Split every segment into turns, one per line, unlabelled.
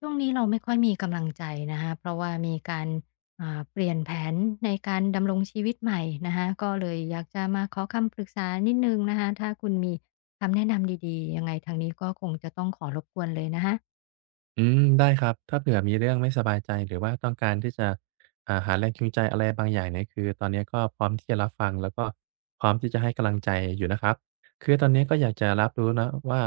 ช่วงนี้เราไม่ค่อยมีกำลังใจนะคะเพราะว่ามีการเปลี่ยนแผนในการดำรงชีวิตใหม่นะคะก็เลยอยากจะมาขอคำปรึกษานิดนึงนะคะถ้าคุณมีคำแนะนำดีๆยังไงทางนี้ก็คงจะต้องขอรบกวนเลยนะคะ
อืมได้ครับถ้าเผื่อมีเรื่องไม่สบายใจหรือว่าต้องการที่จะหาแรงจูงใจอะไรบางอย่างเนี่ยคือตอนนี้ก็พร้อมที่จะรับฟังแล้วก็พร้อมที่จะให้กำลังใจอยู่นะครับคือตอนนี้ก็อยากจะรับรู้นะว่า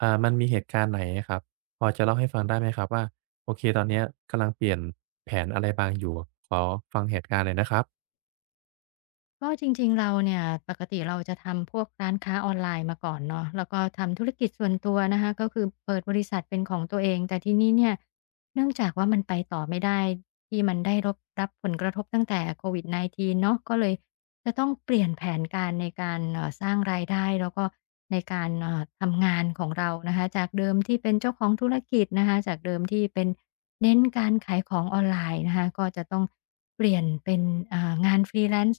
มันมีเหตุการณ์ไหนอะครับพอจะเล่าให้ฟังได้ไหมครับว่าโอเคตอนเนี้ยกำลังเปลี่ยนแผนอะไรบางอยู่ขอฟังเหตุการณ์หน่อยนะครับ
ก็จริงๆเราเนี่ยปกติเราจะทำพวกร้านค้าออนไลน์มาก่อนเนาะแล้วก็ทำธุรกิจส่วนตัวนะคะก็คือเปิดบริษัทเป็นของตัวเองแต่ทีนี้เนี่ยเนื่องจากว่ามันไปต่อไม่ได้ที่มันได้รบรับผลกระทบตั้งแต่ COVID-19เนาะก็เลย จะต้องเปลี่ยนแผนการในการสร้างรายได้แล้วก็ในการทำงานของเรานะคะจากเดิมที่เป็นเจ้าของธุรกิจนะคะจากเดิมที่เป็นเน้นการขายของออนไลน์นะคะก็จะต้องเปลี่ยนเป็นงาน Freelance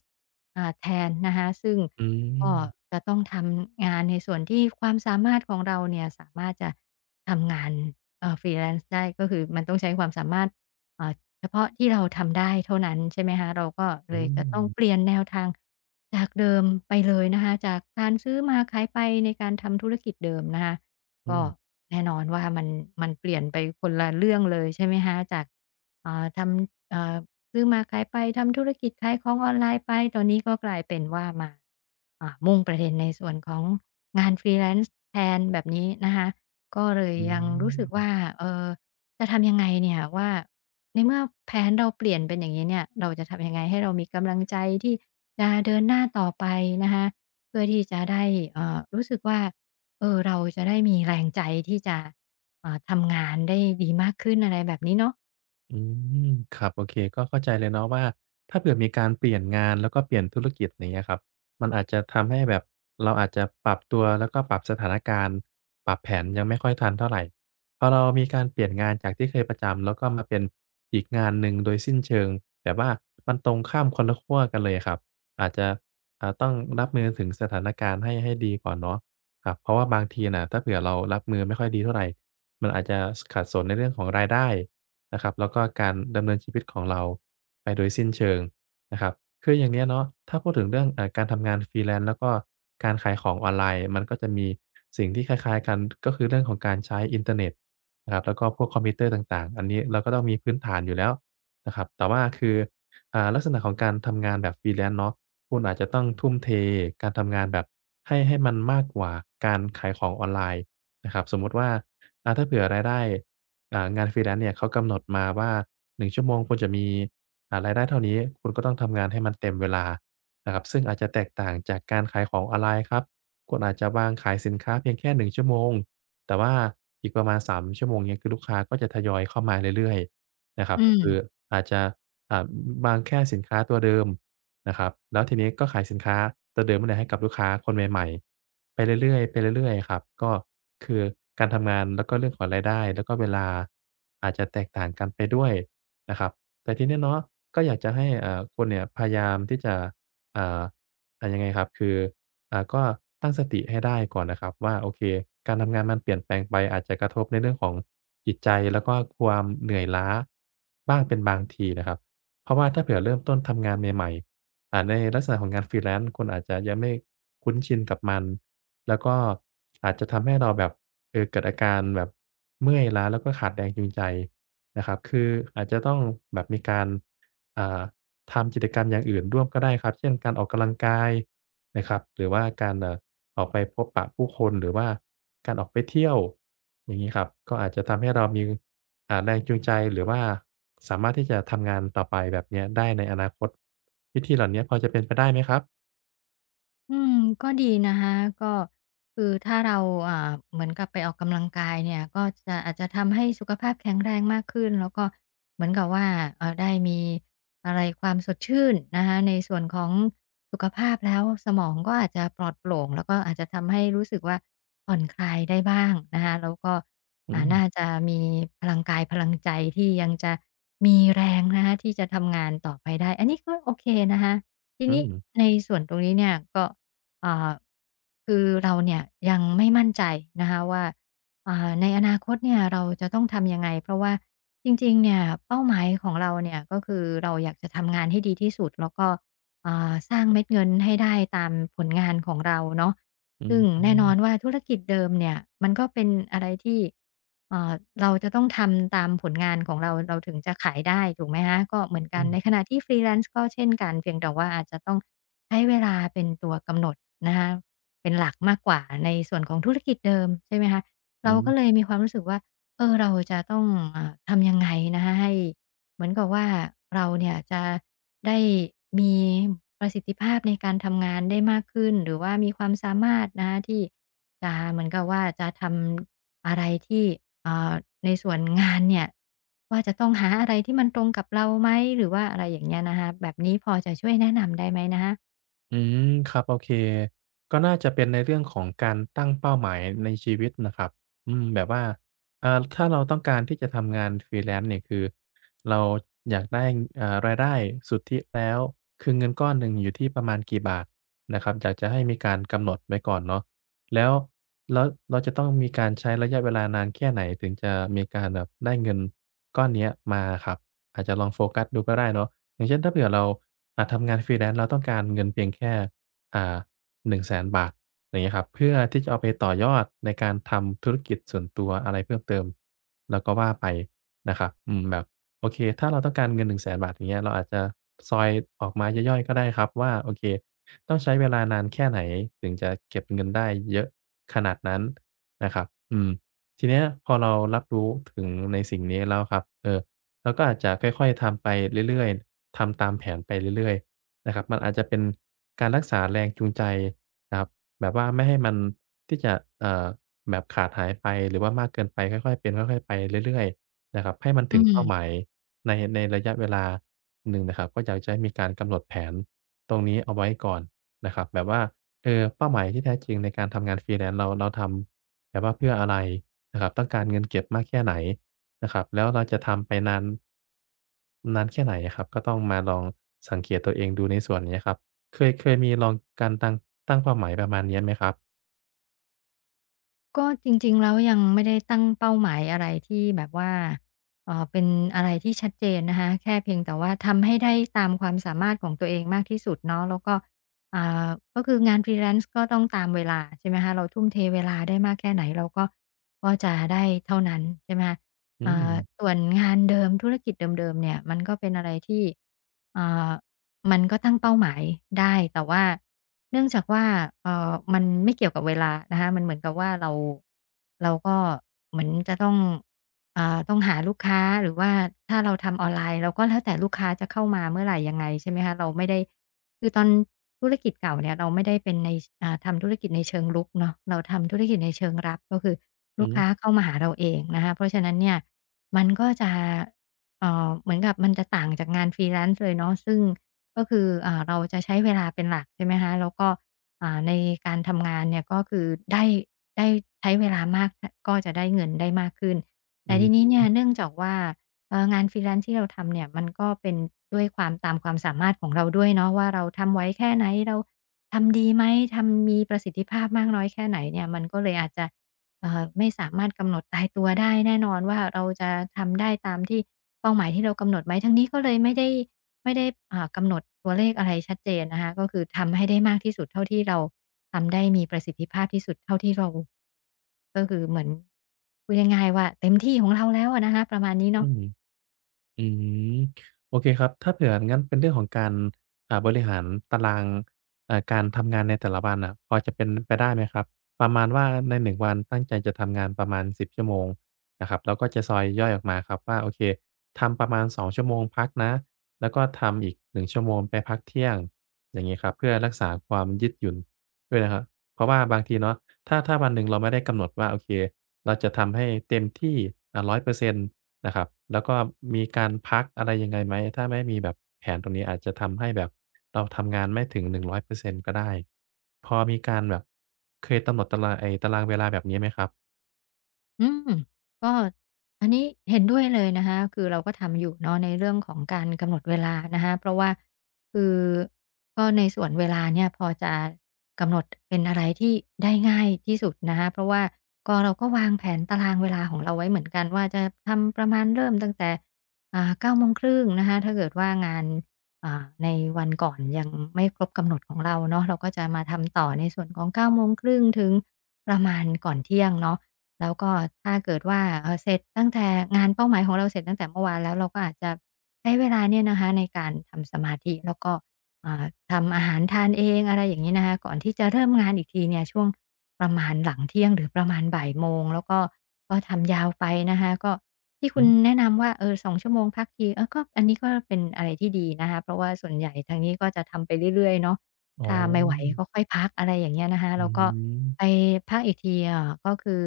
แทนนะคะซึ่ง
อื
ก็
ม
จะต้องทำงานในส่วนที่ความสามารถของเราเนี่ยสามารถจะทำงานFreelance ได้ก็คือมันต้องใช้ความสามารถ เฉพาะที่เราทำได้เท่านั้นใช่ไหมคะเราก็
อื
เลยจะต้องเปลี่
ม
ยนแนวทางจากเดิมไปเลยนะคะจากการซื้อมาขายไปในการทำธุรกิจเดิมนะคะ
อื
ก็
ม
แน่นอนว่ามันเปลี่ยนไปคนละเรื่องเลยใช่ไหมคะจากทำซื้อมาขายไปทำธุรกิจขายของออนไลน์ไปตอนนี้ก็กลายเป็นว่ามามุ่งประเด็นในส่วนของงาน Freelance แทนแบบนี้นะคะก็เลย
อื
ยังรู้สึกว่า
ม
เอ่อจะทำยังไงเนี่ยว่า ในเมื่อแผนเราเปลี่ยนเป็นอย่างงี้เนี่ยเราจะทำยังไงให้เรามีกำลังใจที่จะเดินหน้าต่อไปนะคะ เพื่อที่จะได้รู้สึกว่าเออเราจะได้มีแรงใจที่จะทำงานได้ดีมากขึ้นอะไรแบบนี้เนาะ
อืมครับโอเคก็เข้าใจเลยเนาะว่าถ้าเผื่อมีการเปลี่ยนงานแล้วก็เปลี่ยนธุรกิจอย่างเงี้ยครับมันอาจจะทำให้แบบเราอาจจะปรับตัวแล้วก็ปรับสถานการณ์ปรับแผนยังไม่ค่อยทันเท่าไรพอเรามีการเปลี่ยนงานจากที่เคยประจำแล้วก็มาเป็นอีกงานหนึ่งโดยสิ้นเชิงแต่ว่ามันตรงข้ามคนละขั้วกันเลยครับอาจจะต้องรับมือถึงสถานการณ์ให้ดีก่อนเนาะครับเพราะว่าบางทีน่ะถ้าเผื่อเรารับมือไม่ค่อยดีเท่าไรมันอาจจะสขัดสนในเรื่องของรายได้ นะครับแล้วก็การดำเนินชีวิตของเราไปโดยสิ้นเชิงนะครับคืออย่างเนี้ยเนาะถ้าพูดถึงเรื่องการทำงาน Freelance แล้วก็การขายของออนไลน์มันก็จะมีสิ่งที่คล้ายๆกันก็คือเรื่องของการใช้อินเทอร์เน็ตนะครับแล้วก็พวกคอมพิวเตอร์ต่างๆอันนี้เราก็ต้องมีพื้นฐานอยู่แล้วนะครับแต่ว่าคือลักษณะของการทำงานแบบ Freelance เนาะคุณอาจจะต้องทุ่มเทการทำงานแบบให้มันมากกว่าการขายของออนไลน์นะครับสมมุติว่าถ้าเผื่อรายได้ งาน Freelance เนี่ยเขากำหนดมาว่า1ชั่วโมงคุณจะมีรายได้เท่านี้คุณก็ต้องทำงานให้มันเต็มเวลานะครับซึ่งอาจจะแตกต่างจากการขายของออนไลน์ครับคุณอาจจะวางขายสินค้าเพียงแค่1ชั่วโมงแต่ว่าอีกประมาณ3ชั่วโมงเงี้ยคือลูกค้าก็จะทยอยเข้ามาเรื่อยๆนะครั
อื
บก็คือ
ม
อาจจะอ่าวางแค่สินค้าตัวเดิมนะครับแล้วทีนี้ก็ขายสินค้าตัวเดิมนั่นแหละให้กับลูกค้าคนใหม่ๆไปเรื่อยๆไปเรื่อยๆครับก็ คือการทำงานแล้วก็เรื่องของรายได้แล้วก็เวลาอาจจะแตกต่างกันไปด้วยนะครับแต่ทีเนี้ยเนาะก็อยากจะให้คุณเนี่ยพยายามที่จะอ่ายังไงครับคือก็ตั้งสติให้ได้ก่อนนะครับว่าโอเคการทำงานมันเปลี่ยนแปลงไปอาจจะกระทบในเรื่องของจิตใจแล้วก็ความเหนื่อยล้าบ้างเป็นบางทีนะครับเพราะว่าถ้าเผื่อเริ่มต้นทำงานใหม่ๆในลักษณะของงาน Freelance คุณอาจจะยังไม่คุ้นชินกับมัน แล้วก็อาจจะทำให้เราแบบเกิดอาการแบบเมื่อยล้าแล้วก็ขาดแรงจูงใจนะครับคืออาจจะต้องแบบมีการอ่าทำกิจกรรมอย่างอื่นร่วมก็ได้ครับเช่นการออกกำลังกายนะครับหรือว่าการออกไปพบปะผู้คนหรือว่าการออกไปเที่ยวอย่างงี้ครับก็อาจจะทำให้เรามีแรงจูงใจหรือว่าสามารถที่จะทำงานต่อไปแบบเนี้ยได้ในอนาคตวิธีเหล่าเนี้ยพอจะเป็นไปได้ไหมครับ
อืมก็ดีนะคะก็คือถ้าเราเหมือนกับไปออกกำลังกายเนี่ยก็จะอาจจะทำให้สุขภาพแข็งแรงมากขึ้นแล้วก็เหมือนกับว่าได้มีอะไรความสดชื่นนะคะในส่วนของสุขภาพแล้วสมองก็อาจจะปลอดโปร่งแล้วก็อาจจะทำให้รู้สึกว่าผ่อนคลายได้บ้างนะคะแล้วก็
อืม
น่าจะมีพลังกายพลังใจที่ยังจะมีแรงนะคะที่จะทำงานต่อไปได้อันนี้ก็โอเคนะคะที
อื
นี้
ม
ในส่วนตรงนี้เนี่ยก็ อ่าคือเราเนี่ยยังไม่มั่นใจนะคะว่าในอนาคตเนี่ยเราจะต้องทำยังไงเพราะว่าจริงๆเนี่ยเป้าหมายของเราเนี่ยก็คือเราอยากจะทำงานให้ดีที่สุดแล้วก็สร้างเม็ดเงินให้ได้ตามผลงานของเราเนาะ
อื
ซึ่งแน่นอน
ม
ว่าธุรกิจเดิมเนี่ยมันก็เป็นอะไรที่เอ่าเราจะต้องทำตามผลงานของเราเราถึงจะขายได้ถูกไหมฮะก็เหมือน
อื
กันในข
ม
ณะที่ฟรีแลนซ์ก็เช่นกันเพียงแต่ว่าอาจจะต้อง ให้เวลาเป็นตัวกำหนดนะคะเป็นหลักมากกว่าในส่วนของธุรกิจเดิมใช่ไหมคะเรา
อืม
ก็เลยมีความรู้สึกว่าเออเราจะต้องทำยังไงนะคะให้เหมือนกับว่าเราเนี่ยจะได้มีประสิทธิภาพในการทำงานได้มากขึ้นหรือว่ามีความสามารถนะคะที่จะเหมือนกับว่าจะทำอะไรที่อ่าในส่วนงานเนี่ยว่าจะต้องหาอะไรที่มันตรงกับเราไหมหรือว่าอะไรอย่างเงี้ยนะคะแบบนี้พอจะช่วยแนะนำได้ไหมนะคะ
อืมครับโอเคก็น่าจะเป็นในเรื่องของการตั้งเป้าหมายในชีวิตนะครับอืมแบบว่าถ้าเราต้องการที่จะทำงาน Freelance เนี่ยคือเราอยากได้รายได้สุทธิแล้วคือเงินก้อนหนึ่งอยู่ที่ประมาณกี่บาทนะครับอยากจะให้มีการกำหนดไว้ก่อนเนาะแล้วแล้วเราจะต้องมีการใช้ระยะเวลานานแค่ไหนถึงจะมีการแบบได้เงินก้อนเนี้ยมาอะครับอาจจะลองโฟกัสดูก็ได้เนาะ อย่างเช่นถ้าเผื่อเราทำงาน freelance เราต้องการเงินเพียงแค่อ่า100,000บาทอย่างเงี้ยครับเพื่อที่จะเอาไปต่อยอดในการทำธุรกิจส่วนตัวอะไรเพิ่มเติมแล้วก็ว่าไปนะครับอืมแบบโอเคถ้าเราต้องการเงิน1่งแสนบาทอย่างเงี้ยเราอาจจะซอยออกมาย่อยๆก็ได้ครับว่าโอเคต้องใช้เวลานานแค่ไหนถึงจะเก็บเงินได้เยอะขนาดนั้นนะครับอืมทีเนี้ยพอเรารับรู้ถึงในสิ่งนี้แล้วครับเออ เราก็อาจจะค่อยๆทำไปเรื่อยๆทำตามแผนไปเรื่อยๆนะครับมันอาจจะเป็นการรักษาแรงจูงใจนะครับแบบว่าไม่ให้มันที่จะเอ่อแบบขาดหายไปหรือว่ามากเกินไปค่อยๆเป็นค่อยๆไปเรื่อยๆนะครับให้มัน
อื
ถึงเป้าห
ม
มายในระยะเวลาหนึ่งนะครับก็อยากจะให้มีการกำหนดแผนตรงนี้เอาไว้ก่อนนะครับแบบว่า เป้าหมายที่แท้จริงในการทำงาน Freelance เราทำแบบว่าเพื่ออะไรนะครับต้องการเงินเก็บมากแค่ไหนนะครับแล้วเราจะทำไปนานแค่ไหนอะครับก็ต้องมาลองสังเกตตัวเองดูในส่วนเนี้ยครับเคยมีลองการตั้งเป้าหมายประมาณเนี้ยไหมครับ
ก็จริงๆแล้วยังไม่ได้ตั้งเป้าหมายอะไรที่แบบว่าเป็นอะไรที่ชัดเจนนะคะแค่เพียงแต่ว่าทำให้ได้ตามความสามารถของตัวเองมากที่สุดเนาะแล้วก็อ่าก็คืองาน freelance ก็ต้องตามเวลาใช่ไหมคะเราทุ่มเทเวลาได้มากแค่ไหนเราก็จะได้เท่านั้นใช่ไหมคะ
อืม
อ่าส่วนงานเดิมธุรกิจเดิมๆเนี่ยมันก็เป็นอะไรที่อ่ามันก็ตั้งเป้าหมายได้แต่ว่า เนื่องจากว่ามันไม่เกี่ยวกับเวลานะคะมันเหมือนกับว่าเราก็เหมือนจะต้องต้องหาลูกค้าหรือว่าถ้าเราทำออนไลน์เราก็แล้วแต่ลูกค้าจะเข้ามาเมื่อไหร่ยังไงใช่ไหมคะเราไม่ได้คือตอนธุรกิจเก่าเนี่ยเราไม่ได้เป็นในทำธุรกิจในเชิงรุกเนาะเราทำธุรกิจในเชิงรับก็คือ
อื
ลูก
อฮึ
ค้าเข้ามาหาเราเองนะคะเพราะฉะนั้นเนี่ยมันก็จะเหมือนกับมันจะต่างจากงาน Freelance เลยเนาะซึ่ง ก็คือเราจะใช้เวลาเป็นหลักใช่ไหมคะแล้วก็ในการทำงานเนี่ยก็คือได้ได้ใช้เวลามากทก็จะได้เงินได้มากขึ้นแต่ทีนี้เนี่
อ
ยเนื่องจากว่างาน freelance ที่เราทำเนี่ยมันก็เป็นด้วยความตามความสามารถของเราด้วยเนาะว่าเราทำไหวแค่ไหนเราทำดีไหมทำมีประสิทธิภาพมากน้อยแค่ไหนเนี่ยมันก็เลยอาจจะไม่สามารถกำหนดตายตัวได้แน่นอนว่าเราจะทำได้ตามที่เป้าหมายที่เรากำหนดไหมทางนี้ก็เลยไม่ได้กำหนดตัวเลขอะไรชัดเจนนะคะก็คือทำให้ได้มากที่สุดเท่าที่เราทำได้มีประสิทธิภาพที่สุดเท่าที่เราก็คือเหมือนพูดง่ายๆว่าเต็มที่ของเราแล้วอะนะคะประมาณนี้
ื
เนาะ
ม อืมโอเคครับถ้าเผื่องั้นเป็นเรื่องของการบริหารตารางการทำงานในแต่ละวันน่ะพอจะเป็นไปได้ไหมครับประมาณว่าในหนึ่งวันตั้งใจจะทำงานประมาณ10 ชั่วโมงนะครับแล้วก็จะซอยย่อยออกมาครับว่าโอเคทำประมาณ2 ชั่วโมงพักนะแล้วก็ทำอีก1ชั่วโมงไปพักเที่ยงอย่างงี้ครับเพื่อรักษาความยืดหยุ่นด้วยนะครับเพราะว่าบางทีเนาะถ้าวันหนึ่งเราไม่ได้กำหนดว่าโอเคเราจะทำให้เต็มที่100% นะครับแล้วก็มีการพักอะไรยังไงไหมถ้าไม่มีแบบแผนตรงนี้อาจจะทำให้แบบเราทำงานไม่ถึง100%ก็ได้พอมีการแบบเคยกำหนดตารางไอ้ตารางเวลาแบบนี้ไหมครับ
อืมก็อันนี้เห็นด้วยเลยนะคะคือเราก็ทำอยู่เนาะในเรื่องของการกำหนดเวลานะคะเพราะว่าคือก็ในส่วนเวลาเนี่ยพอจะกำหนดเป็นอะไรที่ได้ง่ายที่สุดนะคะเพราะว่าก็เราก็วางแผนตารางเวลาของเราไว้เหมือนกันว่าจะทำประมาณเริ่มตั้งแต่เก้าโมงครึ่งนะคะถ้าเกิดว่างานในวันก่อนยังไม่ครบกำหนดของเราเนาะเราก็จะมาทำต่อในส่วนของเก้าโมงครึ่งถึงประมาณก่อนเที่ยงเนาะ แล้วก็ถ้าเกิดว่าเสร็จตั้งแต่งานเป้าหมายของเราเสร็จตั้งแต่เมื่อวานแล้วเราก็อาจจะใช้เวลาเนี่ยนะคะในการทำสมาธิแล้วก็อ่าทำอาหารทานเองอะไรอย่างงี้นะคะก่อนที่จะเริ่มงานอีกทีเนี่ยช่วงประมาณหลังเที่ยงหรือประมาณบ่ายโมงแล้วก็ก็ทำยาวไปนะคะก็ที่คุ
อื
ณ
ม
แนะนำว่าเออ2 ชั่วโมงพักทีเออก็อันนี้ก็เป็นอะไรที่ดีนะคะเพราะว่าส่วนใหญ่ทางนี้ก็จะทำไปเรื่อยๆเนาะ
อ๋อ
ถ้าไม่ไหวก็ค่อยพักอะไรอย่างเงี้ยนะคะ
อื
แล้วก็
ม
ไปพักอีกทีก็คือ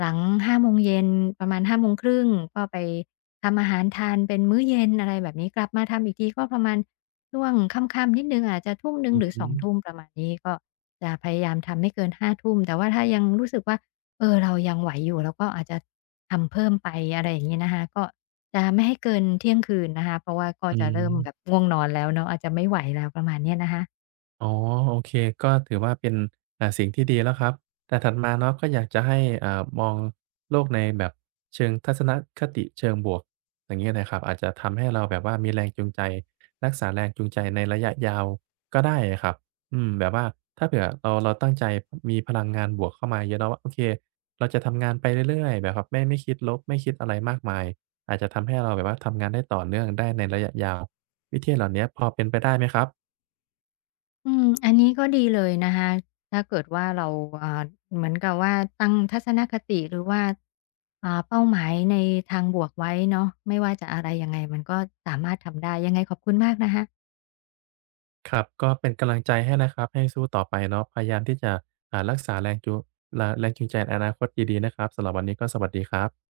หลังหาโมงเย็นประมาณ5:30ก็ไปทำอาหารทานเป็นมื้อเย็นอะไรแบบนี้กลับมาทำอีกทีก็ประมาณช่วงค่ำๆนิดหนึ่งอาจจะทุ่มหนึ่ง
อื
ห
อ
รือส
ฮึ
องทุ่มประมาณนี้ก็จะพยายามทำไม่เกิน5่มแต่ว่าถ้ายังรู้สึกว่าเออเรายังไหวอยู่เราก็อาจจะทำเพิ่มไปอะไรอย่างงี้นะคะก็จะไม่ให้เกินเที่ยงคืนนะคะเพราะว่าก็
อื
จะเริ่มแบบ
ม
ง่วงนอนแล้วเนาะอาจจะไม่ไหวแล้วประมาณเนี้ยนะคะ
อ๋อโอเคก็ถือว่าเป็นสิ่งที่ดีแล้วครับแต่ถัดมาเนาะก็อยากจะให้มองโลกในแบบเชิงทัศนคติเชิงบวกอย่างงี้นะครับอาจจะทำให้เราแบบว่ามีแรงจูงใจรักษาแรงจูงใจในระยะยาวก็ได้อะครับอืมแบบว่าถ้าเผื่อเราตั้งใจมีพลังงานบวกเข้ามาเยอะเนาะว่าโอเคเราจะทำงานไปเรื่อยๆแบบครับไม่คิดลบไม่คิดอะไรมากมายอาจจะทำให้เราแบบว่าทำงานได้ต่อเนื่องได้ในระยะยาววิธีเหล่าเนี้ยพอเป็นไปได้ไหมครับ
อืมอันนี้ก็ดีเลยนะคะถ้าเกิดว่าเราอ่าเหมือนกับว่าตั้งทัศนคติหรือว่าเป้าหมายในทางบวกไว้เนาะไม่ว่าจะอะไรยังไงมันก็สามารถทำได้ยังไงขอบคุณมากนะคะ
ครับก็เป็นกำลังใจให้นะครับให้สู้ต่อไปเนาะพยายามที่จะอ่ารักษาแรงจูราแรงจูงใจในอนาคตดีๆนะครับสำหรับวันนี้ก็สวัสดีครับ